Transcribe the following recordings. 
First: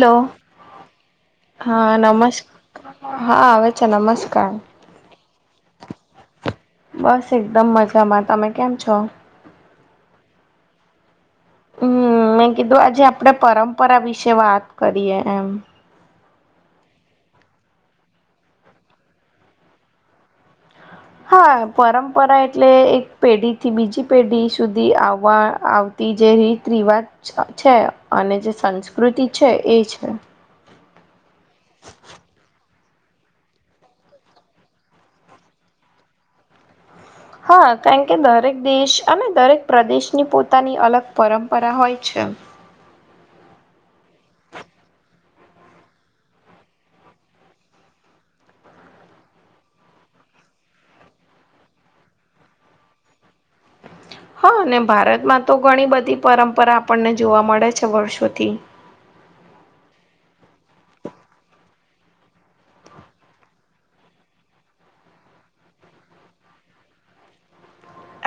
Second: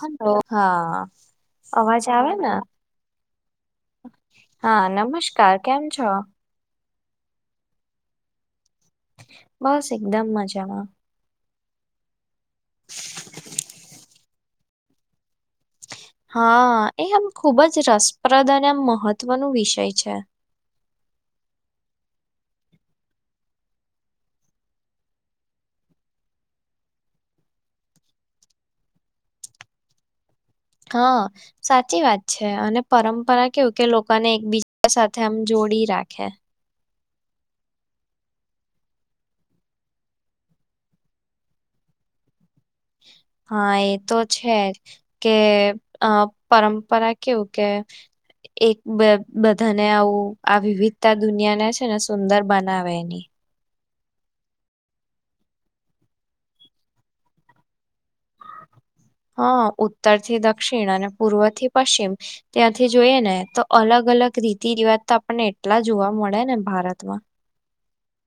Hello હાઆ! હા અવાજ આવે નમસ્ ને? હા આવે છે નમસ્કાર હા નમસ કેમ છો? બસ એકદમ મજામાં. તમે કેમ છો? બસ એકદમ મજામાં. હમમ મેં કીધું આજે આપડે પરંપરા વિશે વાત કરીએ એમ. હા, એ આમ ખુબ જ રસપ્રદ અને એમ મહત્વનું વિષય છે. હા, પરંપરા એટલે એક પેઢી થી બીજી પેઢી સુધી આવવા આવતી જે રીત રિવાજ છે. અને જે સંસ્કૃતિ છે. એ છે. હા સાચી વાત છે. અને પરંપરા કેવું કે, લોકોને એકબીજા સાથે આમ જો ડી રાખે હા કારણ કે દરેક દેશ, અને દરેક પ્રદેશની પોતાની અલગ પરંપરા હોય છ એમ. હા એ તો છે જ. કે અ પરંપરા કેવું કે એક બ બધાને આવું આ વિવિધતા દુનિયાને છે ને સુંદર બનાવે એની. હા ને ભારતમાં તો ઘણી બધી પરંપરા આપણને જોવા મળે છે વર્ષોથી. હા ઉત્તર થી દક્ષિણ અને પૂર્વ થી પશ્ચિમ. ત્યાંથી જોઈએ ને તો અલગ અલગ રીતિ રિવાજ તો આપણને એટલા જોવા મળે ને ભારતમાં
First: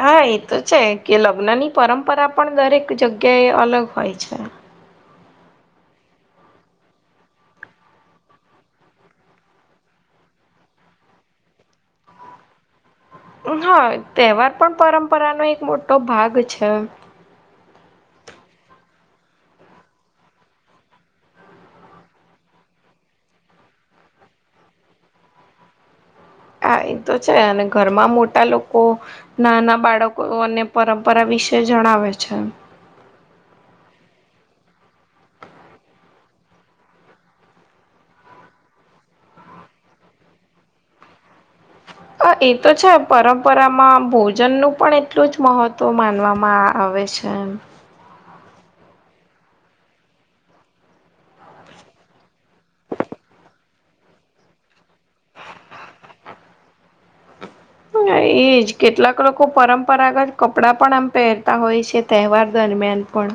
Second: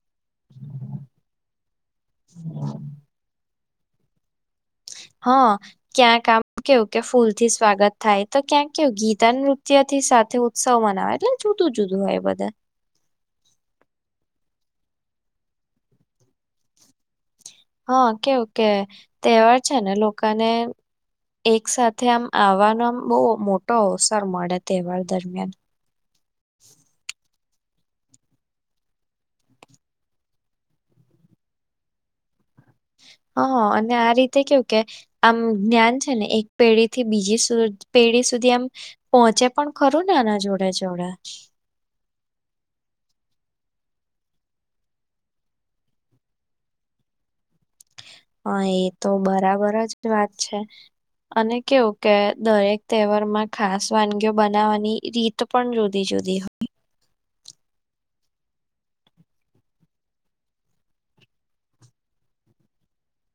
હા એ તો છે. કે લગ્ન ની પરંપરા પણ દરેક જગ્યાએ અલગ હોય છે. હા ક્યાંક આમ કેવું કે ફૂલ થી સ્વાગત થાય. તો ક્યાંક કેવું ગીતા નૃત્ય થી સાથે ઉત્સવ મનાવે. એટલે જુદું જુદું હોય એ બધા. હા તહેવાર પણ પરંપરાનો એક મોટો ભાગ છે. હા કેવું કે તહેવાર છે ને લોકોને એક સાથે આમ આવવાનો આમ બહુ મોટો અવસર મળે તહેવાર દરમિયાન હા એ તો છ છે અને ઘરમાં મોટા લોકો, નાના બાળકો અને પરંપરા વિશે જણાવે છે. હા અને આ રીતે કેવું કે આમ જ્ઞાન છે ને એક પેઢી થી બીજી સુર પેઢી સુધી આમ પહોંચે પણ ખરું ને આના જોડે જોડે હા એ તો છે. પરંપરામાં ભોજન નું પણ એટલું જ મહત્વ માનવામાં આવ આવે છે આમ. હા એ તો બરાબર જ વાત છે. અને કેવું કે દરેક તહેવારમાં ખાસ વાનગીઓ બનાવવાની રીત પણ જુદી છ બધી હોઈ હ હને એજ કેટલાક લોકો પરંપરાગત કપડાં પણ આમ પહેરતા હોય છે તહેવાર દરમિયાન. એલપણ.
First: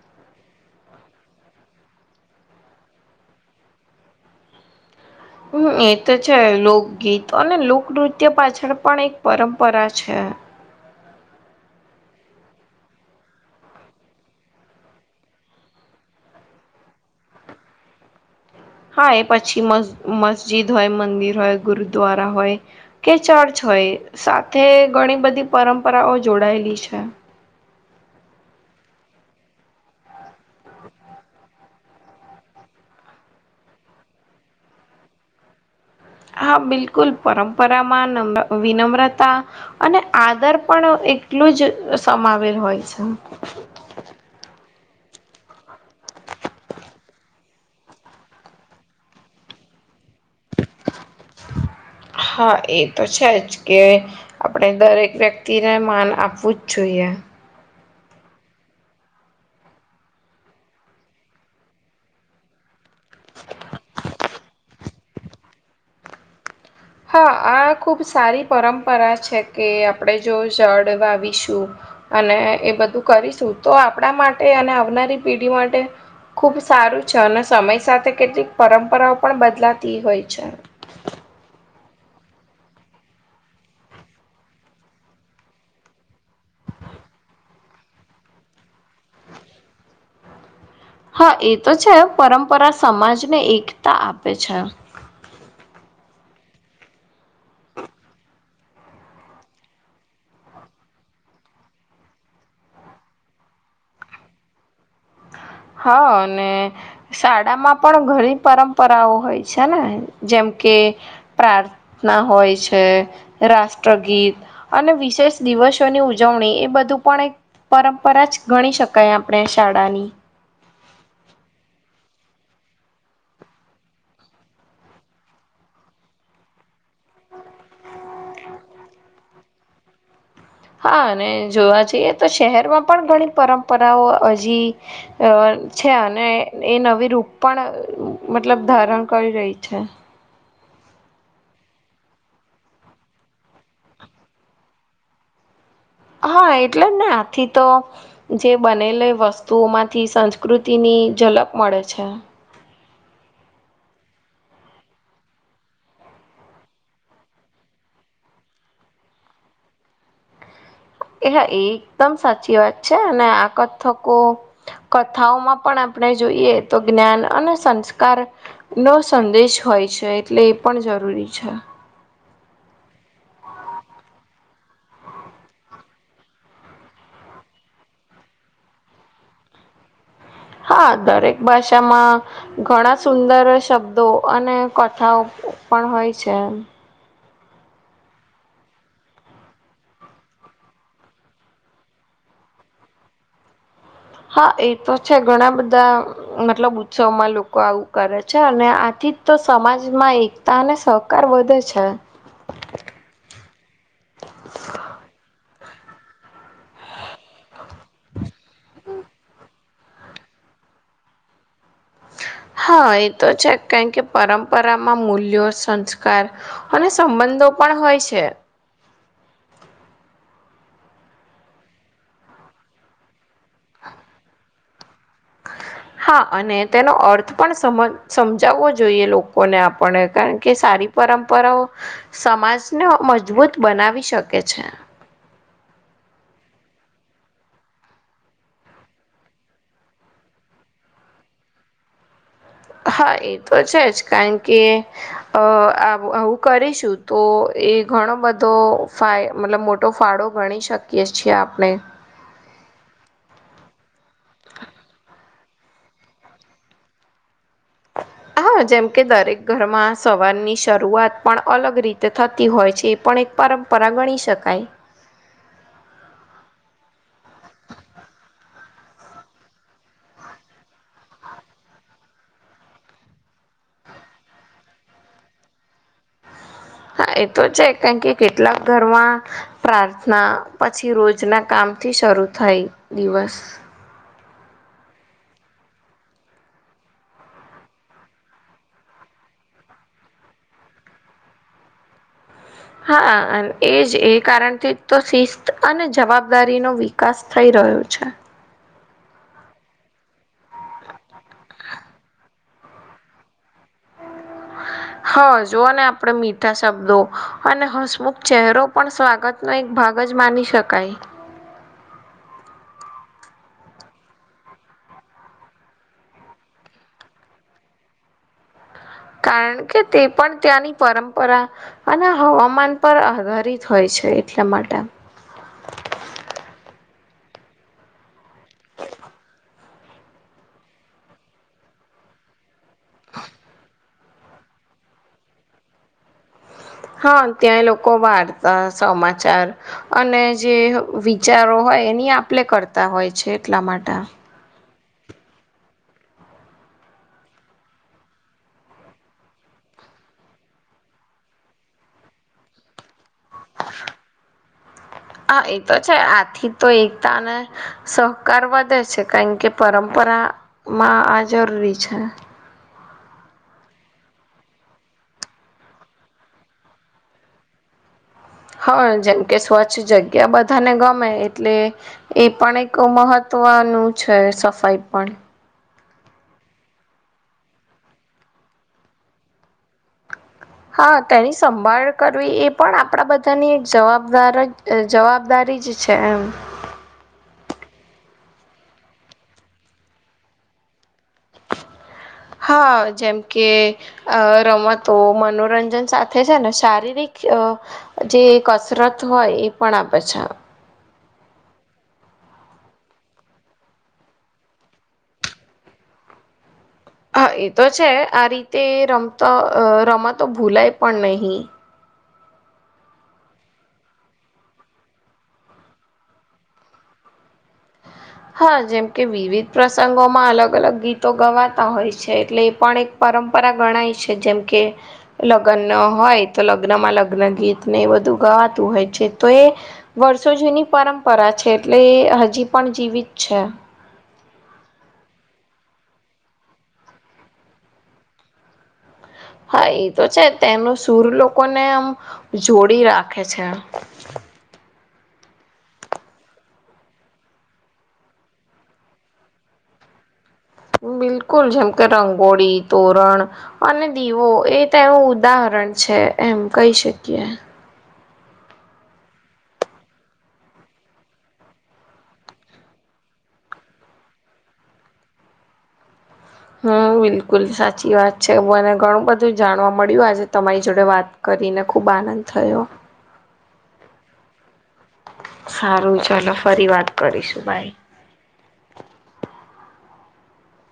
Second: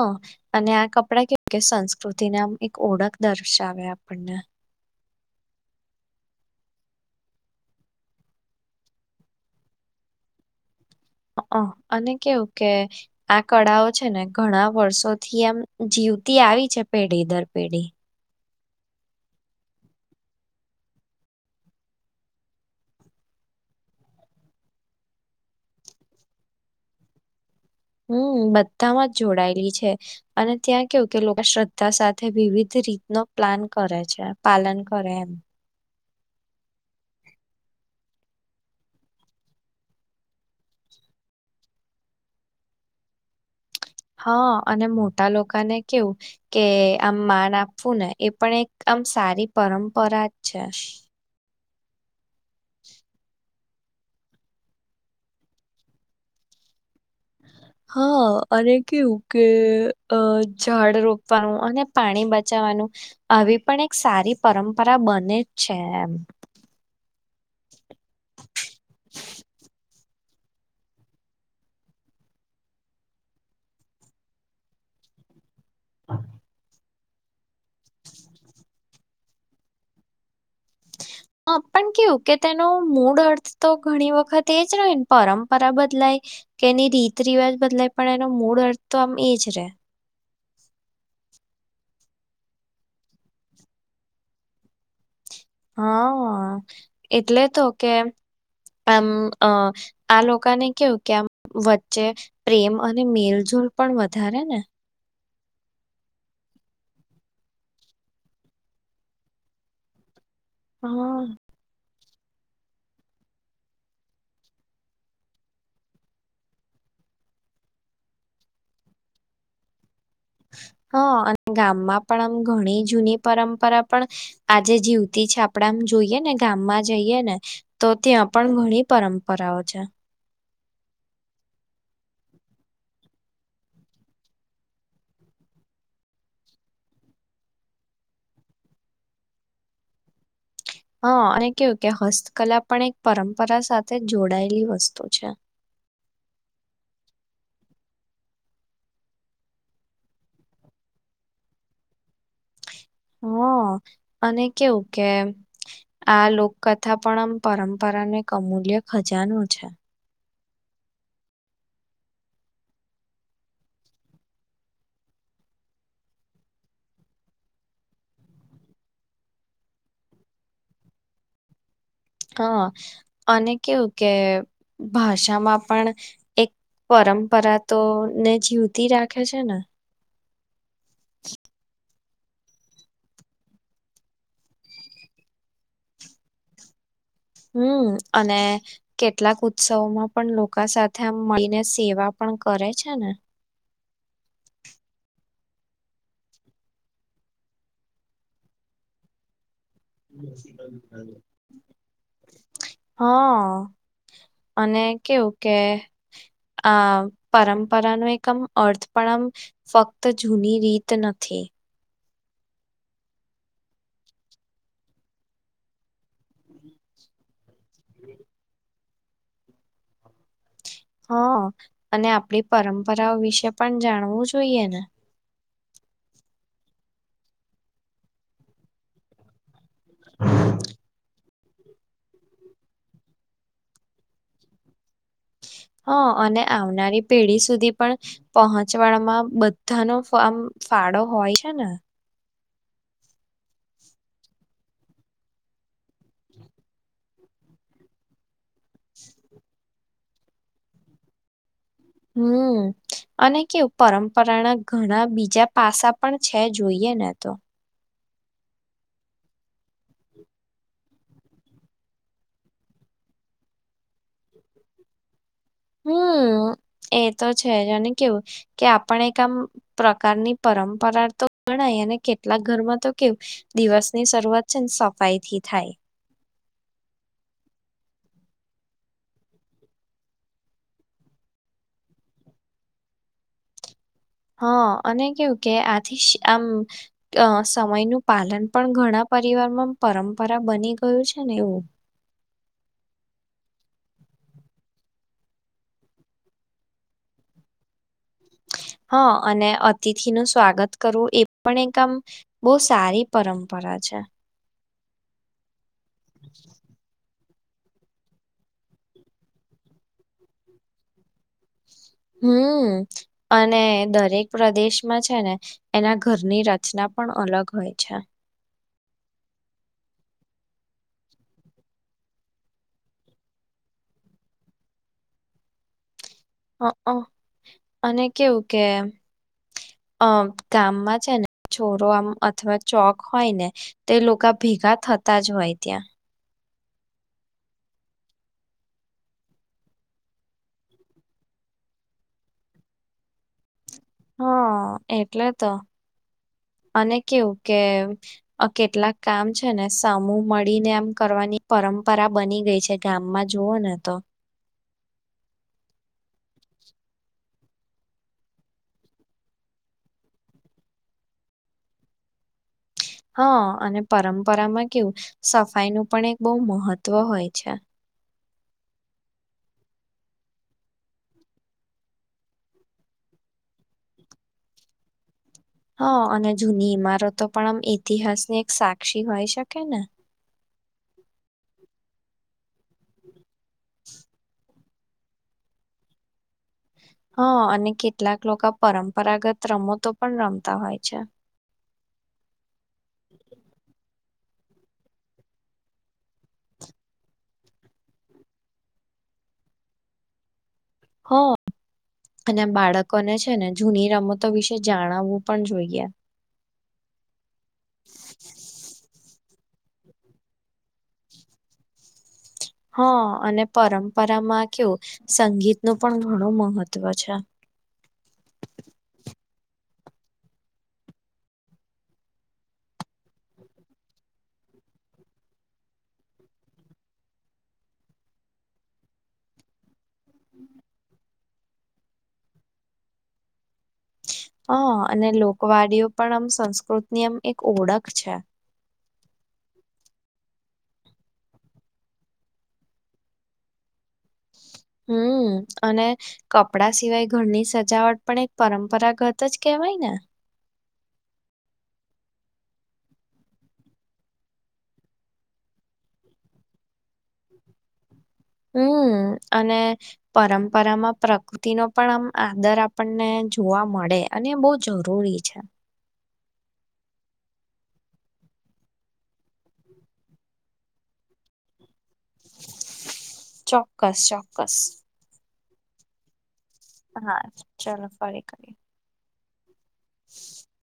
અ અને આ કપડા કેવું કે સંસ્કૃતિને આમ એક ઓળખ દર્શાવે આપણને. હમ્મ એ તો છે. લોકગીત અને લોકનૃત્ય પાછળ પણ એક પરંપરા છે. હ [unintelligible] અહ અને કેવું કે, આ કળાઓ છે ને ઘણા વર્ષો થી આમ જીવ તી આવી છે પેઢી દર પેઢી. હા એ પછી મસ મસ્જિદ હોય, મંદિર હોય, ગુરુદ્વારા હોય, કે ચર્ચ હોય હોય સાથે ઘણી બધી પરંપરાઓ જોડાયેલી છે. હમ્મ બધામાં જ જોડાયેલી છે. અને ત્યાં કેવું કે લોકો શ્રદ્ધ ધા સાથે વિવિધ રીત નો પ્લાન કરે છે. પાલન કરે એમ હા બિલકુલ પરંપરામાં નમ વિનમ્રતા અને આદર પણ એટલું જ સમાવેલ હોય છે. હા. અને મોટા લોકોને કેવું, કે આમ માન આપવું ને એ પણ એક આ આમ સારી પરંપરા જ છે. હા એ તો છે જ. કે આપણે દરેક વ્યક્તિને માન આપવું જ જોઈએ. હા અને કેવું કે અ ઝાડ રોપવાનું અને પાણી બચાવ વાનુ આવી પણ એક સારી પરંપરા બને જ છે એમ. હા, આ ખૂબ આપડે જો ઝાડ વાવીશું અને એ બધું કરીશું તો આપણા માટે અને આ લી પેઢી માટ ટે ખુબ સારું છે. અને સમય સાથે કેટલીક પરંપરાઓ પણ બદલાતી હોય છે. [inaudible] હા પણ કેવું, કે તેનો મૂળ અર્થ તો ઘણી વખત એ જનને પરંપરા બદલાય કે એની રીત રિવાજ બદલાય. પણ એનો મૂળ અર્થ તો આમ એજ રે. હા એ તો છે પરંપરા સમાજને એકતા આપે છે. હા એટલે તો કે. આમ અ આ લોકોને કેવું કે આમ વચ્ચે પ્રેમ અને મેલ જો. પણ વધારે ને. હા ને શાળામાં પણ ઘણી પરંપરાઓ હોય છે ને. જેમ કે હા પ્રાર. ના હોય છે રાષ્ટ્રગીત અને વિશેષ દિવસોની ઉજવણી એ બધી. તું પણ એક પરંપરા જ ગણી શકાય આપણે શાળાની. હા અને ગામમાં પણ આમ ઘણી જૂની પરંપરા પણ આજે જીવતી છે આપ. આપડા જોઈએ ને ગામમાં જ. જઈએ ને તો ત્યાં પણ ઘણી પરંપરાઓ છે. હા અને જોવા જઈએ તો શહેરમાં પણ ઘણી પરંપરાઓ હજી. અ છે અને એ નવી રૂપ પણ મતલબ ધારણ કરી રહી છે. હા અને કેવું કે હસ્તકલા પણ એક પરંપરા સાથે જોડાયેલી વસ્તુ છે. હા એટલે જ ને આથી તો જે બનેલી વસ્તુઓમાંથી સંસ્કૃતિની. ઝલપ મળે છે. હ [unintelligible] હા અને કેવું કે આ લોકકથા પણ આમ પરંપરા ને કમ. મૂલ્ય ખજાનો છે. એ હા એકદમ સાચી વાત છે અને આ કથકો કથાઓમાં પણ આપણે જોઈએ તો જ્ઞાન અને સંસ્કાર નો સંદેશ હો હોય છે એટલે એ પણ જરૂરી છે હા અને કેવું કે ભાષામાં પણ એક પરંપરા તો ને જીવતી રાખે છે ને હા દરેક ભાષામાં ઘણા સુંદર શબ્દો અને કથાઓ પણ હોય છે હમ અને કેટલાક ઉત્સવોમાં પણ લોકા સાથે મળીને સેવા પણ કરે છે ને હા એ તો છે ઘણા બધા મતલબ ઉત્સવમાં લોકો આવું કરે છે અને આથી જ તો સમાજમાં એકતા અને સહકાર વધે છે હા અને કેવું કે આ પરંપરા પરપરા ન એક આમ અર્થ પણ આમ ફક્ત જૂની રીત નથી [inaudible] હા એ તો છે કારણ કે પરંપરામાં મૂલ્યો સંસ્કાર અને સંબંધો પણ હોય છે હ અને આપડી પરંપરાઓ વિશે પણ જાણવું જોઈએ ને હા અને તેનો અર્થ પણ સમજ સમજાવવો જોઈએ લોકોને આપણે પણ કારણ કે સારી પરં પર ઓ સમાજને મજબૂત બનાવી શકે છે હા અને આવનારી પેઢી સુધી પણ પહોંચવાડમાં બધા ન ફમ ફાળો હોય છે ને હા એ તો છે જ કારણ કે અ આવું કરીશું તો એ ઘણો બધો ફાય મતલબ મોટો ફાળો ગણી શકીએ છીએ આપણે હમ અને કેવું પરંપરાના ઘણા બીજા પાસા પણ છે જોઈએ ને તો [unintelligible] હા જેમકે દરેક ઘરમાં સવારની શરૂઆત પણ અલગ રીતે થતી હોય છે એ પણ એક પરંપરા ગણી શકાય હમ્મ એ તો છે જ અને કેવું કે આપણે એક આમ પ્રકારની પરંપરા તો ગણાય અને કેટલાક ઘરમાં તો કેવ દિવસ ની શરૂઆત છે ને સફાઈ થી થાય હ હા, એ તો છે, કારણ કે કેટલાક ઘરમાં પ્રાર્થના પછી રોજના કામથી શરૂ, થાય દિવસ હા, અને કેવું, કે આથી આમ સમયનુંું પાલન પણ ઘણા. પરિવારમાં પરંપરા બની ગયું છે, ને એવું. [unintelligible] હા, એજ એ કારણથી, તો શિસ્ત અને જવાબદારીનોો વિકાસ થઈ, રહ્યો છે. ત્ [inaudible] હા, અને અતિથિનુ સ્વાગત કરવું, એ પણ એક આમ બહુ સારી પરંપરા અચછા. હા, જોઓ ને આપડે મીઠા શબ્દો અને હસમુખ ચહેરો, પણ સ્વાગતનો એક ભાગ જ માની શકાય હમ, અને દરેક પ્રદેશમાં છેને, એના ઘરની રચના પણ અલગ, હોય છે. કારણ કે, તે પણ ત્યાંની પરંપરા અને હવામાન, પર આધારિત હોય છે છે, એટલા માટે હ, અને કેવું કે અ ગામમાં છેને, છોરો આમ અથવા ચોક હોય ને તે લોકો ભેગા થતા જ હોય, ત્યાં હા, ત્યાં લોકો વાારતા સમાચાર અને જે વિચારો હો એની આપલે કરતા હોય છે, એટલા માટે હા એટલે તો અને કેવું કે કેટલાક કામ છેને, સમૂહ મળીને આમ કરવાનું પરંપરા બની ગઈ છે, ગામમાં જુઓ ને તો હા, એ તો છે, આથી તો એકતા અને સહકાર વધે છે, કારણ કે પરંપરામા આજ પીછા હા, અને પરંપરામાં કેવું સફાઈનુ પણ એક બહુ મહત્વ હોય, છે. હા, જેમ કે સ્વચ્છ જગ્યા, બધાને ગમે એટલે એ પણ એક મહત્વ વાનું છે, સફાઈ પણ હા, અને જૂની ઈમારતો પણ આમ ઇતિહાસ, ની એક સાક્ષી હોય, શકે ને હા, તેની સંભાળ કરવી, એ પણ આપણા બધાની એક જવાબદાર જ જવાબદારી જ છે, એમ હા, અને કેટલાક લોકો પરંપરાગત રમતો પણ રમતા હોય, છે હા, જેમ કે અ રમતો મનોરંજન સાથે છેને, શારીરિક જે કસરત હોય, એ પણ આપેછા હ. અને બાળકોને છેને, જૂની રમતો વિશે જાણાવવું પણ જોઈએ હા, એ તો છે, આ રીતે રમતા રમાતો ભૂલાય પણ નહી. હા, અને પરંપરામાં કેવું સંગીતનુ પણ ઘણું મહત્વ છે. હ હા, જેમ કે વિવિધ પ્રસંગોમાં અલગ અલગ ગીતો ગવાતા હોય છે, એટલે એ પણ એક પર. પરંપરા ગણાય છે, જેમ કે લગ્ન હોય, તો લગ્નમા લગ્ન ગીત, ને એ બધું ગવાતું હોય છે, તો એ વર્ષો જુની પરંપરા છે, એટલે એ હજી પણ જીવિત છે હા, અને લોકવાડીઓ પણ આમ સંસ્કૃતની આમ એક ઓળખ છે હા, એ તો છે, તેનો સુૂર લોકોને આમ જોડી રાખે છે હમ, અને કપડા સિવાય ઘરની સજાવટ પણ એક પરંપરાગત જ કેમ હોયને. બિલકુલ જેમ કે રંગોળી, તોરણ અને દીવો એ તો એવું ઉદાહરણ પણ છે એમ કહી શકીએ. હમમ અને પરંપરામાં પ્રકૃતિ નો પણ આમ આદર આપણને જોવા મળે અને બો જરૂરી છે. હમમ બિલકુલ સાચી વાત છે. મને ઘણું બધું જાણવા મળ્યું આજે તમારી જોડે વાત કરી કરીને ખૂબ આનંદ થયો. ચોક્કસ ચોક્કસ. હારું ચલો ફરી વાત હા કરીશું બાય. ચલો ફરી કરીએ. [inaudible]